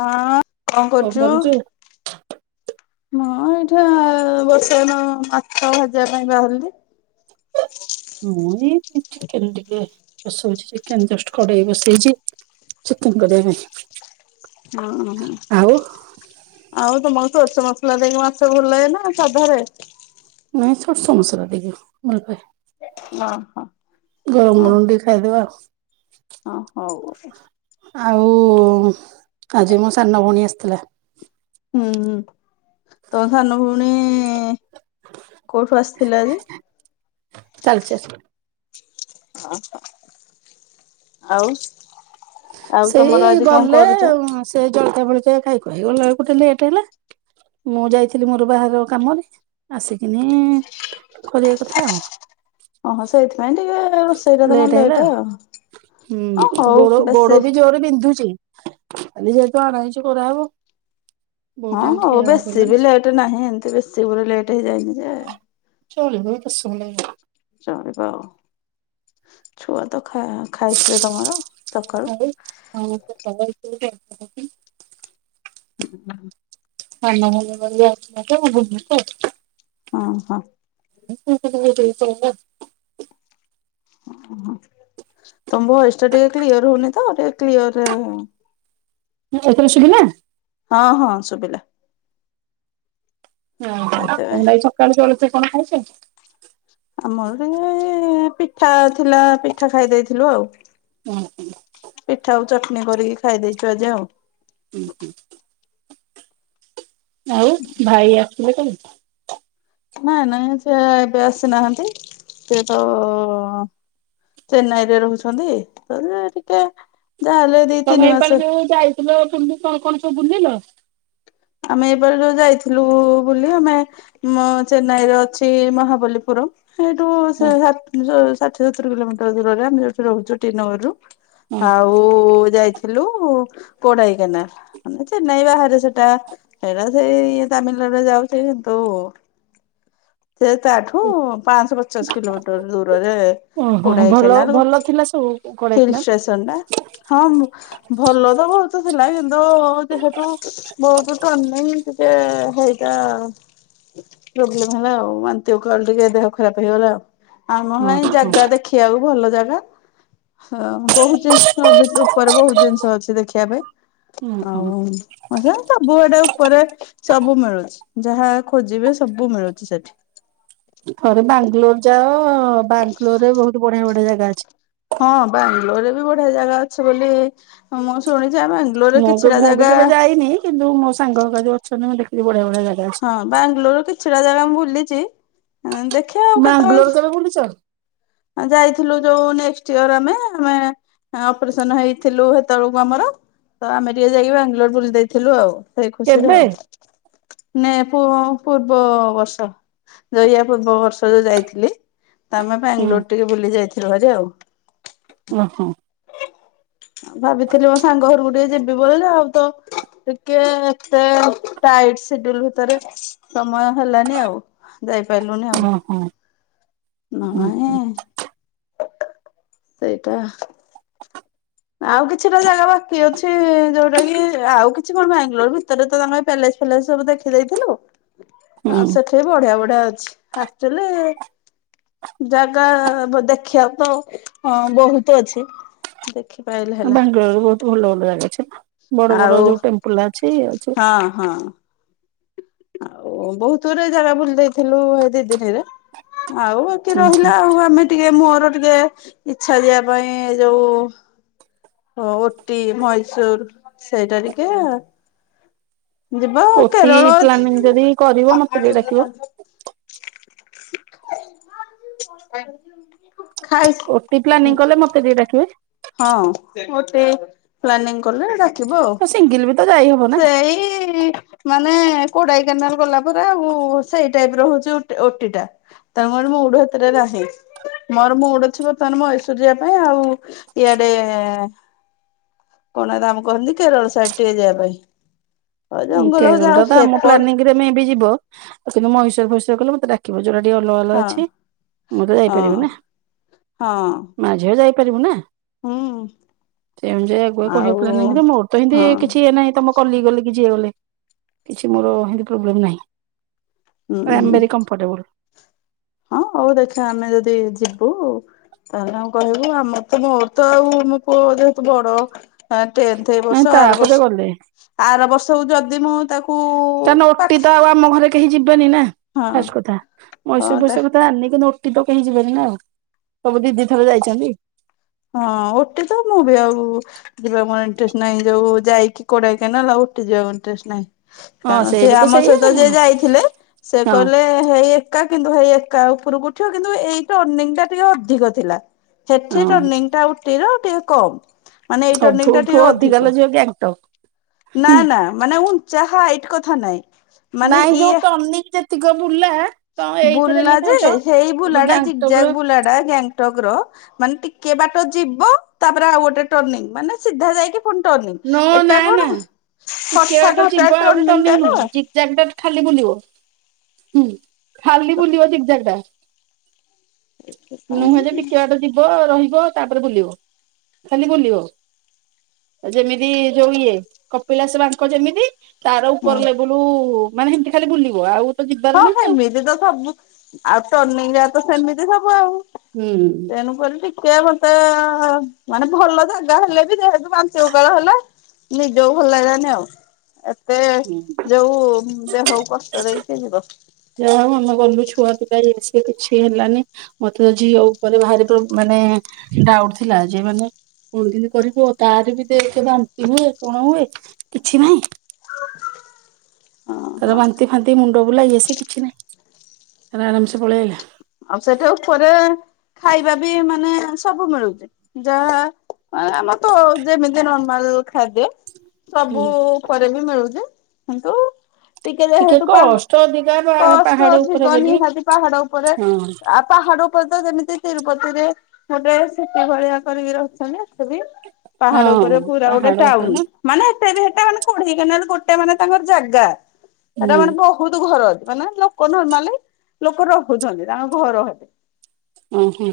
ହଁ କଣ କରୁଚୁ? ମୁଁ ଏଇଠେ [unintelligible] ମାଛ ଭାଜିବା ପାଇଁ ବାହାରିଲି। ମୁଁ ଏଇ ଚିକେନ ଟିକେ ବସଉଛି ଚିକେନ ଜଷ୍ଟ କଡେଇ ବସେଇଚି। ଚିକେନ କରିବା ପାଇଁ। ଆଉ ହଁ। ଆଉ ତମକୁ ସୋରିଷ ମସଲା ଦେଇକି ମାଛ ଭଲ ଲାଗେନା ସାଧାରେ? ନାଇଁ ସୋରିଷ ମସଲା ଦେଇ ଭଲପାଏ। ହଁ। ଗରମ ଗରମ ଖାଇ ଦେବା ଆଉ। ଆ ହଉ। ଆଉ ଆଜି ମୋ ସାନ ଭଉଣୀ ଆସିଥିଲା। ହୁଁ - ହୁଁ, ତ ସାନ ଭଉଣୀ କଉଠୁ ଆସିଥିଲା ଯେ? ତାଳଚେର୍। ଓ -ହ ଆଉ ଆଉ ସେଇ ତମର ଆଜି କଣ ଗଲେ କରୁଛ? ସେ ଜଳଖିଆ ଫଳିଖିଆ ଖାଇ ଖୁଆକି ଗଲାବଳକୁ ଟିକେ ଲେଟ୍ ହେଲା। ମୁଁ ଯାଇଥିଲି ମୋର ବାହାଘର କାମରେ ଆସିକିନି କରିବା କଥା ଆଉ। ଓହୋ ସେଇଥିପାଇଁ ଟିକେ ଲେଟ୍ ହେଲା ଆଉ। ହଁ ହୁଁ ହଉ ଗୋଡ- ବେଶୀ ଗୋଡ ବି ଜୋର୍ ରେ ବିନ୍ଧୁଚି। ଖାଲି ଯେହେତୁ ଆଣାହେଇଚି କରାହବ। ବହୁତ ହଁ ଟାଇମ ହଉ ଠିଆ ହବାକୁ ବେଶୀ ପଇଲା ବି ନା ଲେଟ୍ ନାହିଁ ଏମତି ବେଶୀ ଗୋଟେ ଲେଟ୍ ହେଇଯାଇନି ଯେ ଚଳିବ [unintelligible] ଚଳିବ ଆଉ। ଛୁଆ ତ ଖା- ଖାଇଥିବେ ତମର? ସକାଳୁ [inaudible] ହୁଁ ହୁଁ [inaudible] [unintelligible] ହଁ- ହଁ। [unintelligible] ଓ ତମ ଭଏସ୍ ଟା ଟିକେ କ୍ଲିୟର୍ ହଉନି ତ ଟିକେ କ୍ଲିୟର୍ ରେ ଏଇଥର ଶୁବିଲା? ହଁ - ହଁ ଶୁବିଲା। ସେଥିପାଇଁ କହିଲି ଆଜି ସକାଳୁ ଜଳଖିଆ କଣ ଖାଇଚ? ଆମର ବି ହେଇ ପିଠା ଥିଲା ପିଠା ଖାଇ ଦେଇଥିଲୁ ଆଉ। ପିଠାକୁ ଚଟଣୀ କରିକି ଖାଇ ଦେଇଚୁ ଆଜି ଆଉ। ହୁଁ - ହୁଁ। ଆଉ ଭାଇ ଆସିବେ କାଲି? ନାଇଁ -ନାଇଁ ସେ ଏବେ ଆସିନାହାନ୍ତି। ସିଏ ତ ଚେନ୍ନାଇ ରେ ରହୁଚନ୍ତି [unintelligible] ଟିକେ ଯାହାହେଲେ ଦି ତମେ ତିନି ଏଇ ପାଳି ମାସ ଯଉ ଯାଇଥିଲ ବୁଲି କଣ - କଣ ସବୁ ବୁଲିଲ? ଆମେ ଏଇପାଳି ଯଉ ଯାଇଥିଲୁ ବୁଲି ଆମେ ମ ଚେନ୍ନାଇରେ ଅଛି ମହାବଲୀପୁରମ୍। ସେଇଠୁ ହଁ ଷାଠ୍- ଷାଠିଏ ସତୁରୀ କିଲୋମିଟର ଦୂରରେ ଆମେ ଯଉଠୁ ରହୁଚୁ ଟି ନଗରୀରୁୁ। ହଁ ଆଉ ବୁ ଯାଇଥିଲୁ କୋଡାଇ କେନା ମାନେ ଚେନ୍ନାଇ ବାହାରେ ସେଟା। ସେରା ସେଇ ତାମିଲନାଡୁରେ ଯାଉଚି କିନ୍ତୁ ସେ ତାଠୁ ପାଁଅଶ ପଚାଶ୍ କିଲୋମିଟର ଦୂରରେ ଓହୋ କୋଡାଇ ଭଲ କେନା ରୁ ଭଲ ଥିଲା ସବୁ [unintelligible] କୋଡାଇକନାଲ? ଷ୍ଟେସନ୍ ରେ ହଁ-ଭଲ ତ ବହୁତୁ ଥିଲା କିନ୍ତୁ ଯେହେତୁ ବହୁତୁ [unintelligible] ଟିକେ ହେଇଟା। ପ୍ରୋବ୍ଲେମ ହେଲା ଆଉ ବାନ୍ତି ଓକାଳ ଟିକେ ଦେହ ଖରାପ ହେଇଗଲା। ଆଉ [unintelligible] ହଁ ଏ ହଁ। ଜାଗା ଦେଖି ବାକୁ ଭଲ ଜାଗା। ହଁ, ବହୁତ୍ ଜିନିଷ ଉପରେ ବହୁତ୍ ଜିନିଷ ଅଛି ଦେଖିବା ପାଇଁ। [unintelligible] ବୁହା ଟା ଉପରେ ସବୁ ମିଳୁଚି ଯାହା ଖୋଜିବେ ସବୁ ମିଳୁଚି ସେଠି। ଥରେ ବାଙ୍ଗାଲୋର ଯାଅ ବାଙ୍ଗାଲୋର୍ ରେ ବହୁତ ବଢିଆ ବଢିଆ ଜାଗା ଅଛି। ହଁ, ବାଙ୍ଗାଲୋରରେ ବି ବଢିଆ ଜାଗା ଅଛି ବୋଲି ମୁ ସୁ ଶୁଣିଛି ଆ ବ୍ୟାଙ୍ଗଲୋରରେ ମୁଁ କେ କିଛିଟା ମୁଁ ବି ଜାଗା କେବେ ଯାଇନି କିନ୍ତୁ ମୋ ସାଙ୍ଗ ହେକା ଯଉ ଅଛନ୍ତି। ମୁଁ ଦେଖିଚି ବଢିଆ ବଢିଆ ଜାଗା ଅଛି। ହଁ ବାଙ୍ଗାଲୋର ର କିଛିଟା ଜାଗା ମୁଁ ବୁଲିଚି। ଦେଖିବା ଆଉ ବାଙ୍ଗାଲୋର କେତେବେଳେ କେବେ ବୁଲିଛ ଯାଇଥିଲୁ ଯୋଉ ନେକ୍ସଟ୍ ଇୟର ଆମେ, ଆମେ ହଁ, ଅପରେସନ ହେଇଥିଲୁ ହେତେବେଳକୁ ଆମର। ତ ଆମେ ଟିକେ ଯାଇକି ବାଙ୍ଗାଲୋର ବୁଲି ଦେଇଥିଲୁ ଆଉ। ସେଇ ଖୁସିରେ କେବେ ଆଉ। ନେ ପୁ ଅ ପୂର୍ବ ବର୍ଷ ଯଉ ଇଆ ପୂର୍ବ ବର୍ଷ ଯୋଉ ଯାଇଥିଲି ତ ଆମେ ହୁଁ ବାଙ୍ଗାଲୋର ଟିକେ ବୁଲି ଯାଇଥିଲୁ ହାରି ଆଉ। [unintelligible] ଓହୋ। ଆଉ ଭାବିଥିଲି ମୋ ସାଙ୍ଗ ଘରକୁ ଟିକେ ଯିବି ବୋଲି। ଆଉ ତ ଟିକେ ଏତେ ଟାଇଟ ସେଡୁଲ ଭିତରେ ସମୟ ହେଲାନି ଆଉ। ଯାଇପାରିଲୁନି ଆଉ। ଓହୋ ହୁଁ ନହେଲେ ନାଇଁ ସେଇଟା ଆଉ କିଛିଟା ଜାଗା ବାକି ଅଛି। ଯୋଉଟା କି ଆଉ କିଛି କଣ ବାଙ୍ଗାଲୋର ଭିତରେ ତମେ ପ୍ୟାଲେସ ଥିଲା ଯେ ସବୁ ଦେଖିଦେଇଥିଲୁ। ହୁଁ ଆଉ ସେଠି ବି ବଢିଆ ବଢିଆ ଅଛି। ଆକ୍ଚୁଆଲି ଜାଗା ଦେଖିବାକୁ ତ ଅ ବହୁତ ଅଛି। ଦେଖିପାଇଲି ବାଙ୍ଗାଲୋରରେ ବହୁତ ଭଲ ଭଲ ଜାଗା ଅଛି। ବଡ ବଡ ଆଉ ଯୋଉ ଟେମ୍ପଲ ଅଛି ଇଏ ଅଛି। ହଁ, ହଁ। ଆଉ ବହୁତ ଗୁରେ ଜାଗା ବୁଲି ଦେଇଥିଲୁ ଏ ଦି ଦିନିରେ ଆଉ। ଟିକେ ହୁଁ ହୁଁ। ରହିଲା ଆଉ। ଆମେ ଟିକେ ମୋର ଟିକେ ଇଚ୍ଛା ଯିବା ପାଇଁ ଏ ଯୋଉ ହଁ, ଓଟି, ମଇଶୂର ସେଇଟା ଟିକେ ଯିବା, ଓଟି କେରଳ ପ୍ଲାନିଂ ଯଦି କରିବ ମତେ ଟିକେ ଡାକିବ। ଅଛି। ଖାଇ ଓଟି ପ୍ଲାନିଂ କଲେ ମତେ ଟିକିଏ ଡାକିବେ। ହଁ, ଓଟି ପ୍ଲାନିଂ କଲେ ଡାକ୍ କିବୁ ଆଉ। ତ ସିଙ୍ଗିଲ ବି ତ ଯାଇ ହବ ନା ସେଇ ମାନେ କୋଡାଇ କେନାଲ ଗଲା ପରେ, ଆଉ ସେଇ ଟାଇପ ର ହଉଚି ଓଟି ଟା। ତମର ମୁଡ଼ ହେଥେରେ ନାହିଁ। ମୋର ମୁଡ଼ ଅଛି ବର୍ତ୍ତମାନ ମହୀଶୂର ଯିବା ପାଇଁ ଆଉ ଇଆଡେ କଣ ତାକୁ କହନ୍ତି? କେରଳ ସାଇଡ ଟିକେ ଯିବା ପାଇଁ। ମୁଁ କହିଲି, ତମେ ଦି ଜଣ ଯାଅ। ହେପ ଯଦି ତମେ ମେ ବି ଯିବ? ତ ମହିଶୁର ଫହିଶୁର ଗଲେ ମତେ ଡାକି ମୋର ଯଉଟା ଟିକେ ଅଲଗା ଅଲଗା ହଁ ଅଛି ମୁଁତ ଯାଇପାରିବି ହଁ ନା। [unintelligible] ହଁ ମା, ଝିଅ ଯାଇପାରିବୁନୁ ନା? ହୁଁ। ସେମତି ଆଗୁଆ କହିବ ଆଉ ପ୍ଲାନିଂ ରେ, ମୋର ତ ଏମତି ହଁ ଏ କିଛି ଇଏ ନାହିଁ ତମ କଲିକ୍ ଗଲେ, କି ଯିଏ ଗଲେ। କିଛି ମୋର ହେନ୍ତି ପ୍ରୋବଲେମ୍ ନାହିଁ। ହୁଁ ଆଇ ହୁଁ। ଆମ ଭେରୀ କମ କମ୍ଫଟେବଲ। ହଁ, ହଉ ଦେଖିବା ଆମେ ଯଦି ଯିବୁ କଣ ଆଉ କହିବି। ଆମର ତ ମୋର ତ ଆଉ ମୋ ପୁଅ ଯେହେତୁ ବଡ ହଁ, ଟେନ୍ଥ ଏଇ ବର୍ଷ। ନାଇଁ ଆର ତାପରେ ବର୍ଷ। ଗଲେ ଆର ବର୍ଷକୁ ଯଦି ମୁଁ ତାକୁ କାରଣ, ଓଟି ପାଖ ତ ଆଉ ଆମ ଘରେ କେହି ଯିବେନି ନା? ହଁ ଫାଷ୍ଟ କଥା, ହଁ ମଇଶୁର, ତା ଫଇସୁର କଥା ଜାଣିନି ସେଠିକି ତ କେହି ଯିବେନି ନା ଆଉ ସବୁ ଦିଦି ଥରେ ଯାଇଛନ୍ତି। ହଁ ଓଟି ତ ମୁଁ ବି ଆଉ ଯିବାକୁ ମୋର ଇଣ୍ଟରେଷ୍ଟ ନହିଁ ଯଉ ଯାଇକି କୋଡାଇ କେନାଲ ଓଟି ଯିବାକୁ ଇଣ୍ଟରେଷ୍ଟ ନାହିଁ। ହଁ କାରଣ ସେ ବି ତ ଆମ ସେଇଆ ସହିତ ଆଉ ଯିଏ କଣ ଯାଇଥିଲେ ସେ କହିଲେ ହେଇ ଏକା କିନ୍ତୁ ହେଇ ଏକା ଉପରୁକୁ ଉଠିବ କିନ୍ତୁ ଏଇଟା ଅର୍ଣ୍ଣିଙ୍ଗଟା ଟିକେ ଅଧିକ ଥିଲା ସେଠି। ହଁ ଟାଉଟିର ଟିକେ କମ୍ ମାନେ ଏଇ ହଁ ଟର୍ଣ୍ଣିଙ୍ଗଙ୍ଗଟା ସବୁଠୁ ଅଧିକା ଟିକେ ଲୋ ଅଧିକ। ଝିଅ ଗ୍ୟାଙ୍ଗଟକ୍ ନା ହୁଁ ନା ମାନେ ଉଞ୍ଚା ହାଇଟ୍ କଥା ନାଇଁ। ମାନେ ନାଇଁ ଯୋଉ ଇଏ ଟନିକି ଯେତିକ ବୁଲା ତମେ ଏଇଥିରେ ବୁଲା ଏମିତି ଯେ ହଉଛ। ସେଇ ଏବେ ବୁଲାଡାଛି ଯି ଗ୍ୟାଙ୍ଗଟକର ଜାଗବୁଲା ଟା ଗ୍ୟାଙ୍ଗ୍ ଟକ୍ ର ମାନେ ଟିକେ ବାଟ ଯିବ ତାପରେ ଆଉ ଗୋଟେ ଟର୍ଣ୍ଣିଙ୍ଗ ମାନେ ସିଧା ଯାଇକି ଫୁଣି ନୋ ଟର୍ଣ୍ଣିଙ୍ଗ ଏଟା ନା କଣ ନା ହଠାତ ହଠା ଟର୍ଣ୍ଣିଙ୍ଗ ଟା ତ। ଜାଗ୍ ଟା ଖାଲି ବୁଲିବ ହୁଁ ଖାଲି ବୁଲିବ ଜିଗଜାଗ୍ ଟା। ନୁହେଁ ଯେ ସେଥିପାଇଁ ଟିକେ ବାଟ ଯିବ ରହିବ ତାପରେ ବୁଲିବ ଖାଲି ବୁଲିବ। ଯେମିତି ଯୋଉ ଇଏ କପିଳାସ ବାଙ୍କ ଯେମିତି ତାର ହଁ। ଉପର ଲେବୁଲ୍ ଟୁ ମାନେ ଏମତି ଖାଲି ବୁଲିବ ଆଉ। ତ ଯିବାର ହଁ ନାହିଁ ଆଉ ଏମିତି ତ ସବୁ ଆଉ ଟର୍ଣ୍ଣିଙ୍ଗ୍ ଯାକ ତ ସେମିତି ସବୁ ଆଉ। ହୁଁ। ତେଣୁକରି ଟିକେ ମତେ ମାନେ ଭଲ ଯାଗା ହେଲେ ବି ଯେହେତୁ ବାନ୍ତି ଉକାଳ ହେଲେ। ନିଜକୁ ଭଲ ଲାଗିଲାନି ଆଉ ଏତେ ହୁଁ ଯୋଉ ଦେହକୁ କଷ୍ଟ ଦେଇ ହେଇଯିବ। ଯାହା ହଉ ଆମେ ଗଲୁ ଛୁଆ ପିଲା ଇଏ ସିଏ କିଛି ହେଲାନି। ମତେ ତ ଝିଅ ଉପରେ ଭାରି ପ୍ରୋ ମାନେ ଡାଉଟ୍ ଥିଲା ଯେ ମାନେ। କଣ କିନ୍ତୀ କରିବ ତାର ବି ଦେଖେ ବାନ୍ତି ହୁଏ କଣ ହୁଏ କିଛି ନାହିଁ। ହଁ ତାର ହଁ ବାନ୍ତି ଫାନ୍ତି ମୁଣ୍ଡ ବୁଲା ଇଏ ସିଏ କିଛ ଛି ନାହିଁ ତାର ଆରାମ ସେ ପଳେଇଆଇଲା। ଆଉ ସେଠେ ଉପରେ ଖାଇବା ବି ମାନେ ସବୁ ମିଳୁଛି ଯାହା ମାନେ ଆମର ତ ଯେମିତି ନର୍ମାଲ୍ ଖାଦ୍ୟ ହୁଁ ସବୁ ପରେ ବି ମିଳୁଛି କିନ୍ତୁ। ଟିକେ ଯେହେତୁ ପାହା କଷ୍ଟ ଅଧିକା ପା କଷ୍ଟ ପାହାଡ ଉପରେ ଅଧିକ ବୋଲି ନିହାତି ପାହାଡ଼ ଉପରେ। ହଁ ଆ ପାହାଡ଼ ଉପରେ ତ ଯେମିତି ତିରୁପତି ରେ ଗୋଟେ ସେଟ ଭଳିଆ କରିକି ରହୁଛନ୍ତି। ସେଠି ପାହାଡ ଉପରେ ହଁ ପୁରା ଗୋଟେ ପାହାଡ ଉପରେ ଟାଉନୁ। ନା ମାନେ ଏତେ ବି ହେଟା ମାନେ କୋଢି କେନାଲ୍ ଗୋଟେ ମାନେ ତାଙ୍କର ଜାଗା ହୁଁ ସେଟା ମାନେ ବହୁ ହୁତୁ ଘର ଅଛି ମାନେ ଲୋକ ନର୍ମାଲି ଲୋକ ରହୁଛନ୍ତି ତାଙ୍କ ଘର ହେ ଓ ହଁ।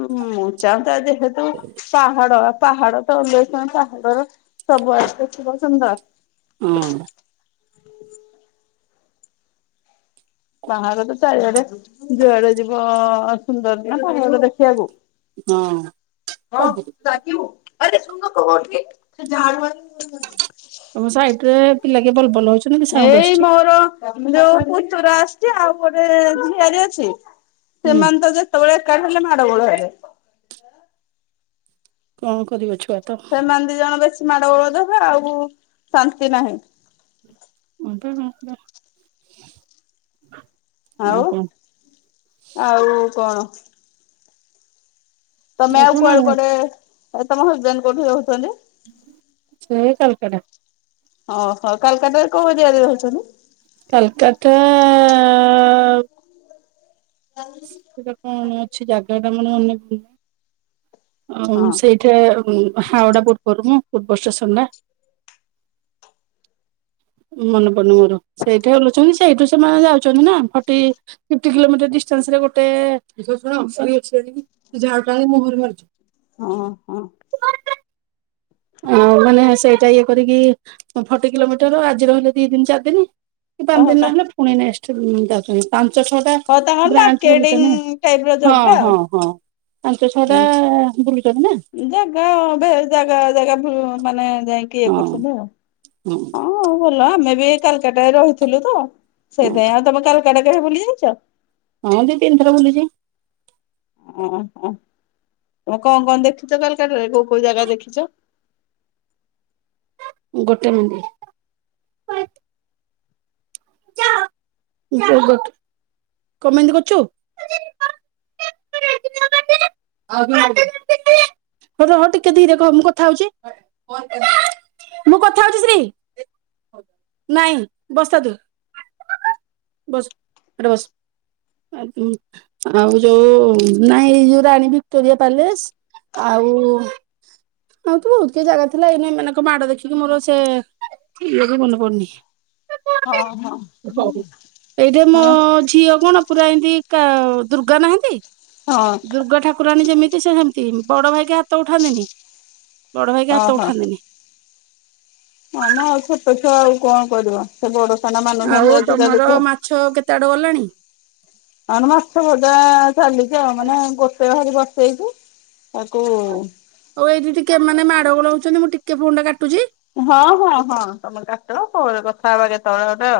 ମୁଁ ଚାହାନ୍ତା ଯେହେତୁ ପାହାଡ଼ ପାହାଡ଼ ତ ଆଉ ଏଇ ପାହାଡର ସବୁ ଆସେ ଶିବ ସୁନ୍ଦର। ହଁ। ପାହାଡ ତ ଚାରିଆଡେ ଯୁଆଡେ ଯିବ ସୁନ୍ଦର ଦେଖିବାକୁ। ହଁ ହଁ ହଁ ସବୁ ଚାଖିବୁ। ଆରେ ଶୁଣୁନ କହୁଛି ସେ ଝାଡୁ ତମ ସାଇଟ୍ ରେ ପିଲା କିଏ ବଲ୍ ବଲ୍ ହଉଛି। ଏଇ ମୋର ଯୋଉ ପୁତୁରା ଆସଛି ଆଉ ଗୋଟେ ଝିଆରି ଅଛି। ହୁଁ ସେମାନ ତ ଯେତେବେଳେ ଏକାଠି ହେଲେ ମାଡ଼ଗୋଳ ହେବେ। କଣ କରିବ ଛ ସେମାନ ଦି ଜଣ ବେଶୀ ମାଡ଼ ଗୋଳ ଦେବେ ଆଉ ଶାନ୍ତି ନାହିଁ। [inaudible] ଆଉ ଆଉ କଣ ତମେ ଆଉ କୁଆଡୁ କୁଆଡେ ତମ ହଜବେନ୍ କୋଉଠି ରହୁଛନ୍ତି? ସେ ଏ କାଲକଟା। ଓହୋ କାଲକାଟାରେ କୋଉ ଏରିଆରେ ରହୁଛନ୍ତି? କାଲକାଟାଆ ସେଟା କଣ ଅଛି ଜାଗାଟା ମୋର ମନେପଡୁନି। ମୁଁ ହଁ ସେଇଠେ ଉଁ ହାଓଡା ପୂର୍ବରୁ ମୁଁ ପୂର୍ବ ଷ୍ଟେସନଟା ମନେ ପଡ଼ନୁ ମୋର ସେଇଠେ ଲୁଚନ୍ତି ସେଇଠୁ ସେମାନେ ଯାଉଚନ୍ତି ନା ଫଟି ପିପ୍ଟି କିଲୋମିଟର ଡିଷ୍ଟାନ୍ସରେ ଗୋଟେ [unintelligible] ଜାଡୁଟା ଆଣି ମୋ ମୁହଁରେ ମାରୁଚି। ହୁଁ ହୁଁ। ଆଉ ମାନେ ସେଇଟା ଇଏ କରିକି ଫଟି କିଲୋମିଟର ଆଜି ରହିଲେ ଦି ଦିନି ଚାର୍ ଦିନି। ପାଞ୍ଚ ଓହୋ ତା ଦିନନ ହେଲେ ପୁଣି ନେକ୍ସଟ୍ [unintelligible] ପାଞ୍ଚ ଛଅଟା ହଉ ତାଙ୍କର ବ୍ରାଞ୍ଚ ବୁଲୁଚନ୍ତି ମାର୍କେଟିଂ ନାଁ ଟାଇପ୍ ର ଜବ୍ ଟା ହଁ ହଁ ହଁ। ପାଞ୍ଚ ଛଅଟା ଆଉ। ବୁଲିଚନ୍ତି ନାଁ। ଜାଗା ଅବେ ଜାଗା ଜାଗା [unintelligible] ମାନେ ଯାଇ କିଏ ହଁ କରୁସନ୍ତି ଆଉ ହଁ ଆଉ ଭଲ ଆମେ ବି କାଲ୍କାଟା ରହୁଥିଲୁ ତ ହଁ ସେଇଥାଇଁ ଆଉ ତମେ କାଲ୍କାଟା କେବେ ବୁଲି ଯାଇଚ? ହଁ ଦି ତିନ୍ ଥର ବୁଲିଚି। ଓହୋ ତମେ କଣ କଣ ଦେଖିଚ କାଲ୍କାଟାରେ କୋଉ କୋଉ ଜାଗା ଦେଖିଚ? ଗୋଟେ ମିଣ୍ଟି। [unintelligible] କଣ ମେହେନ୍ଦି କରୁଚୁ। [unintelligible] ହଉ ରହ ଟିକେ ଧୀରେ କହ ମୁଁ କଥା ହଉଚି। ମୁଁ କଥା ହଉଚି ଶ୍ରୀ ନାଇଁ ବସ୍ ଥା ତୁ ବସ୍ ଏଠି ବସ୍। ଆ ଉଁ ଆଉ ଯୋଉ ନାଇଁ ଏଇ ଯୋଉ ରାଣୀ ଭିକ୍ଟୋରିଆ ପ୍ୟାଲେସ। ଆଉ ଆଉ ତ ବହୁତ କି ଜାଗା ଥିଲା ଏଇନୁ ଏ ମାନଙ୍କ ମାଡ ଦେଖିକି ମୋର ସେ ଇଏ ବି ମନେ ପଡୁନି। ହଁ ହଁ। ଏଇଟା ମୋ ହଁ ଝିଅ କଣ ପୁରା ଏନ୍ତି କା ଦୁର୍ଗା ନାହାନ୍ତି ହଁ ଦୁର୍ଗା ଠାକୁରାଣୀ ଯେମିତି ସେ ସେମିତି ବଡ ଭାଇକି ହାତ ଉଠାନ୍ତିନି। ବଡ ଭାଇକି ହାତ ଓହୋ। ଉଠାନ୍ତିନି। ହଁ ମଁ ଆଉ ଛୋଟ ଛୁଆ ଆଉ କଣ କରିବ ସେ ବଡ ସାନ ମାନୁଛନ୍ତି ଆଜିକାଲି ତମର ଛୁଆ। ମାଛ ଛଅ ଆଉ କେତେ ବାଟ ଗଲେଣି? ଆନୁ ମାଛ ଭଜା ଚାଲିଛି ଆଉ ମାନେ ଗୋଟେ ଭାରି ବସେଇଚି। ତାକୁ ଆଉ ଏଇଠିି ଟିକେ ଏମାନେ ମାଡ ଗୋଳ ହଉଚନ୍ତି ମୁଁ ଟିକେ ଫୋନ୍ ଟା କାଟୁଚି। ହଁ ହଁ ହଁ ତମେ କାଟ ପରେ କଥା ହବା କେତବଳେ ଗୋଟେ ଆଉ।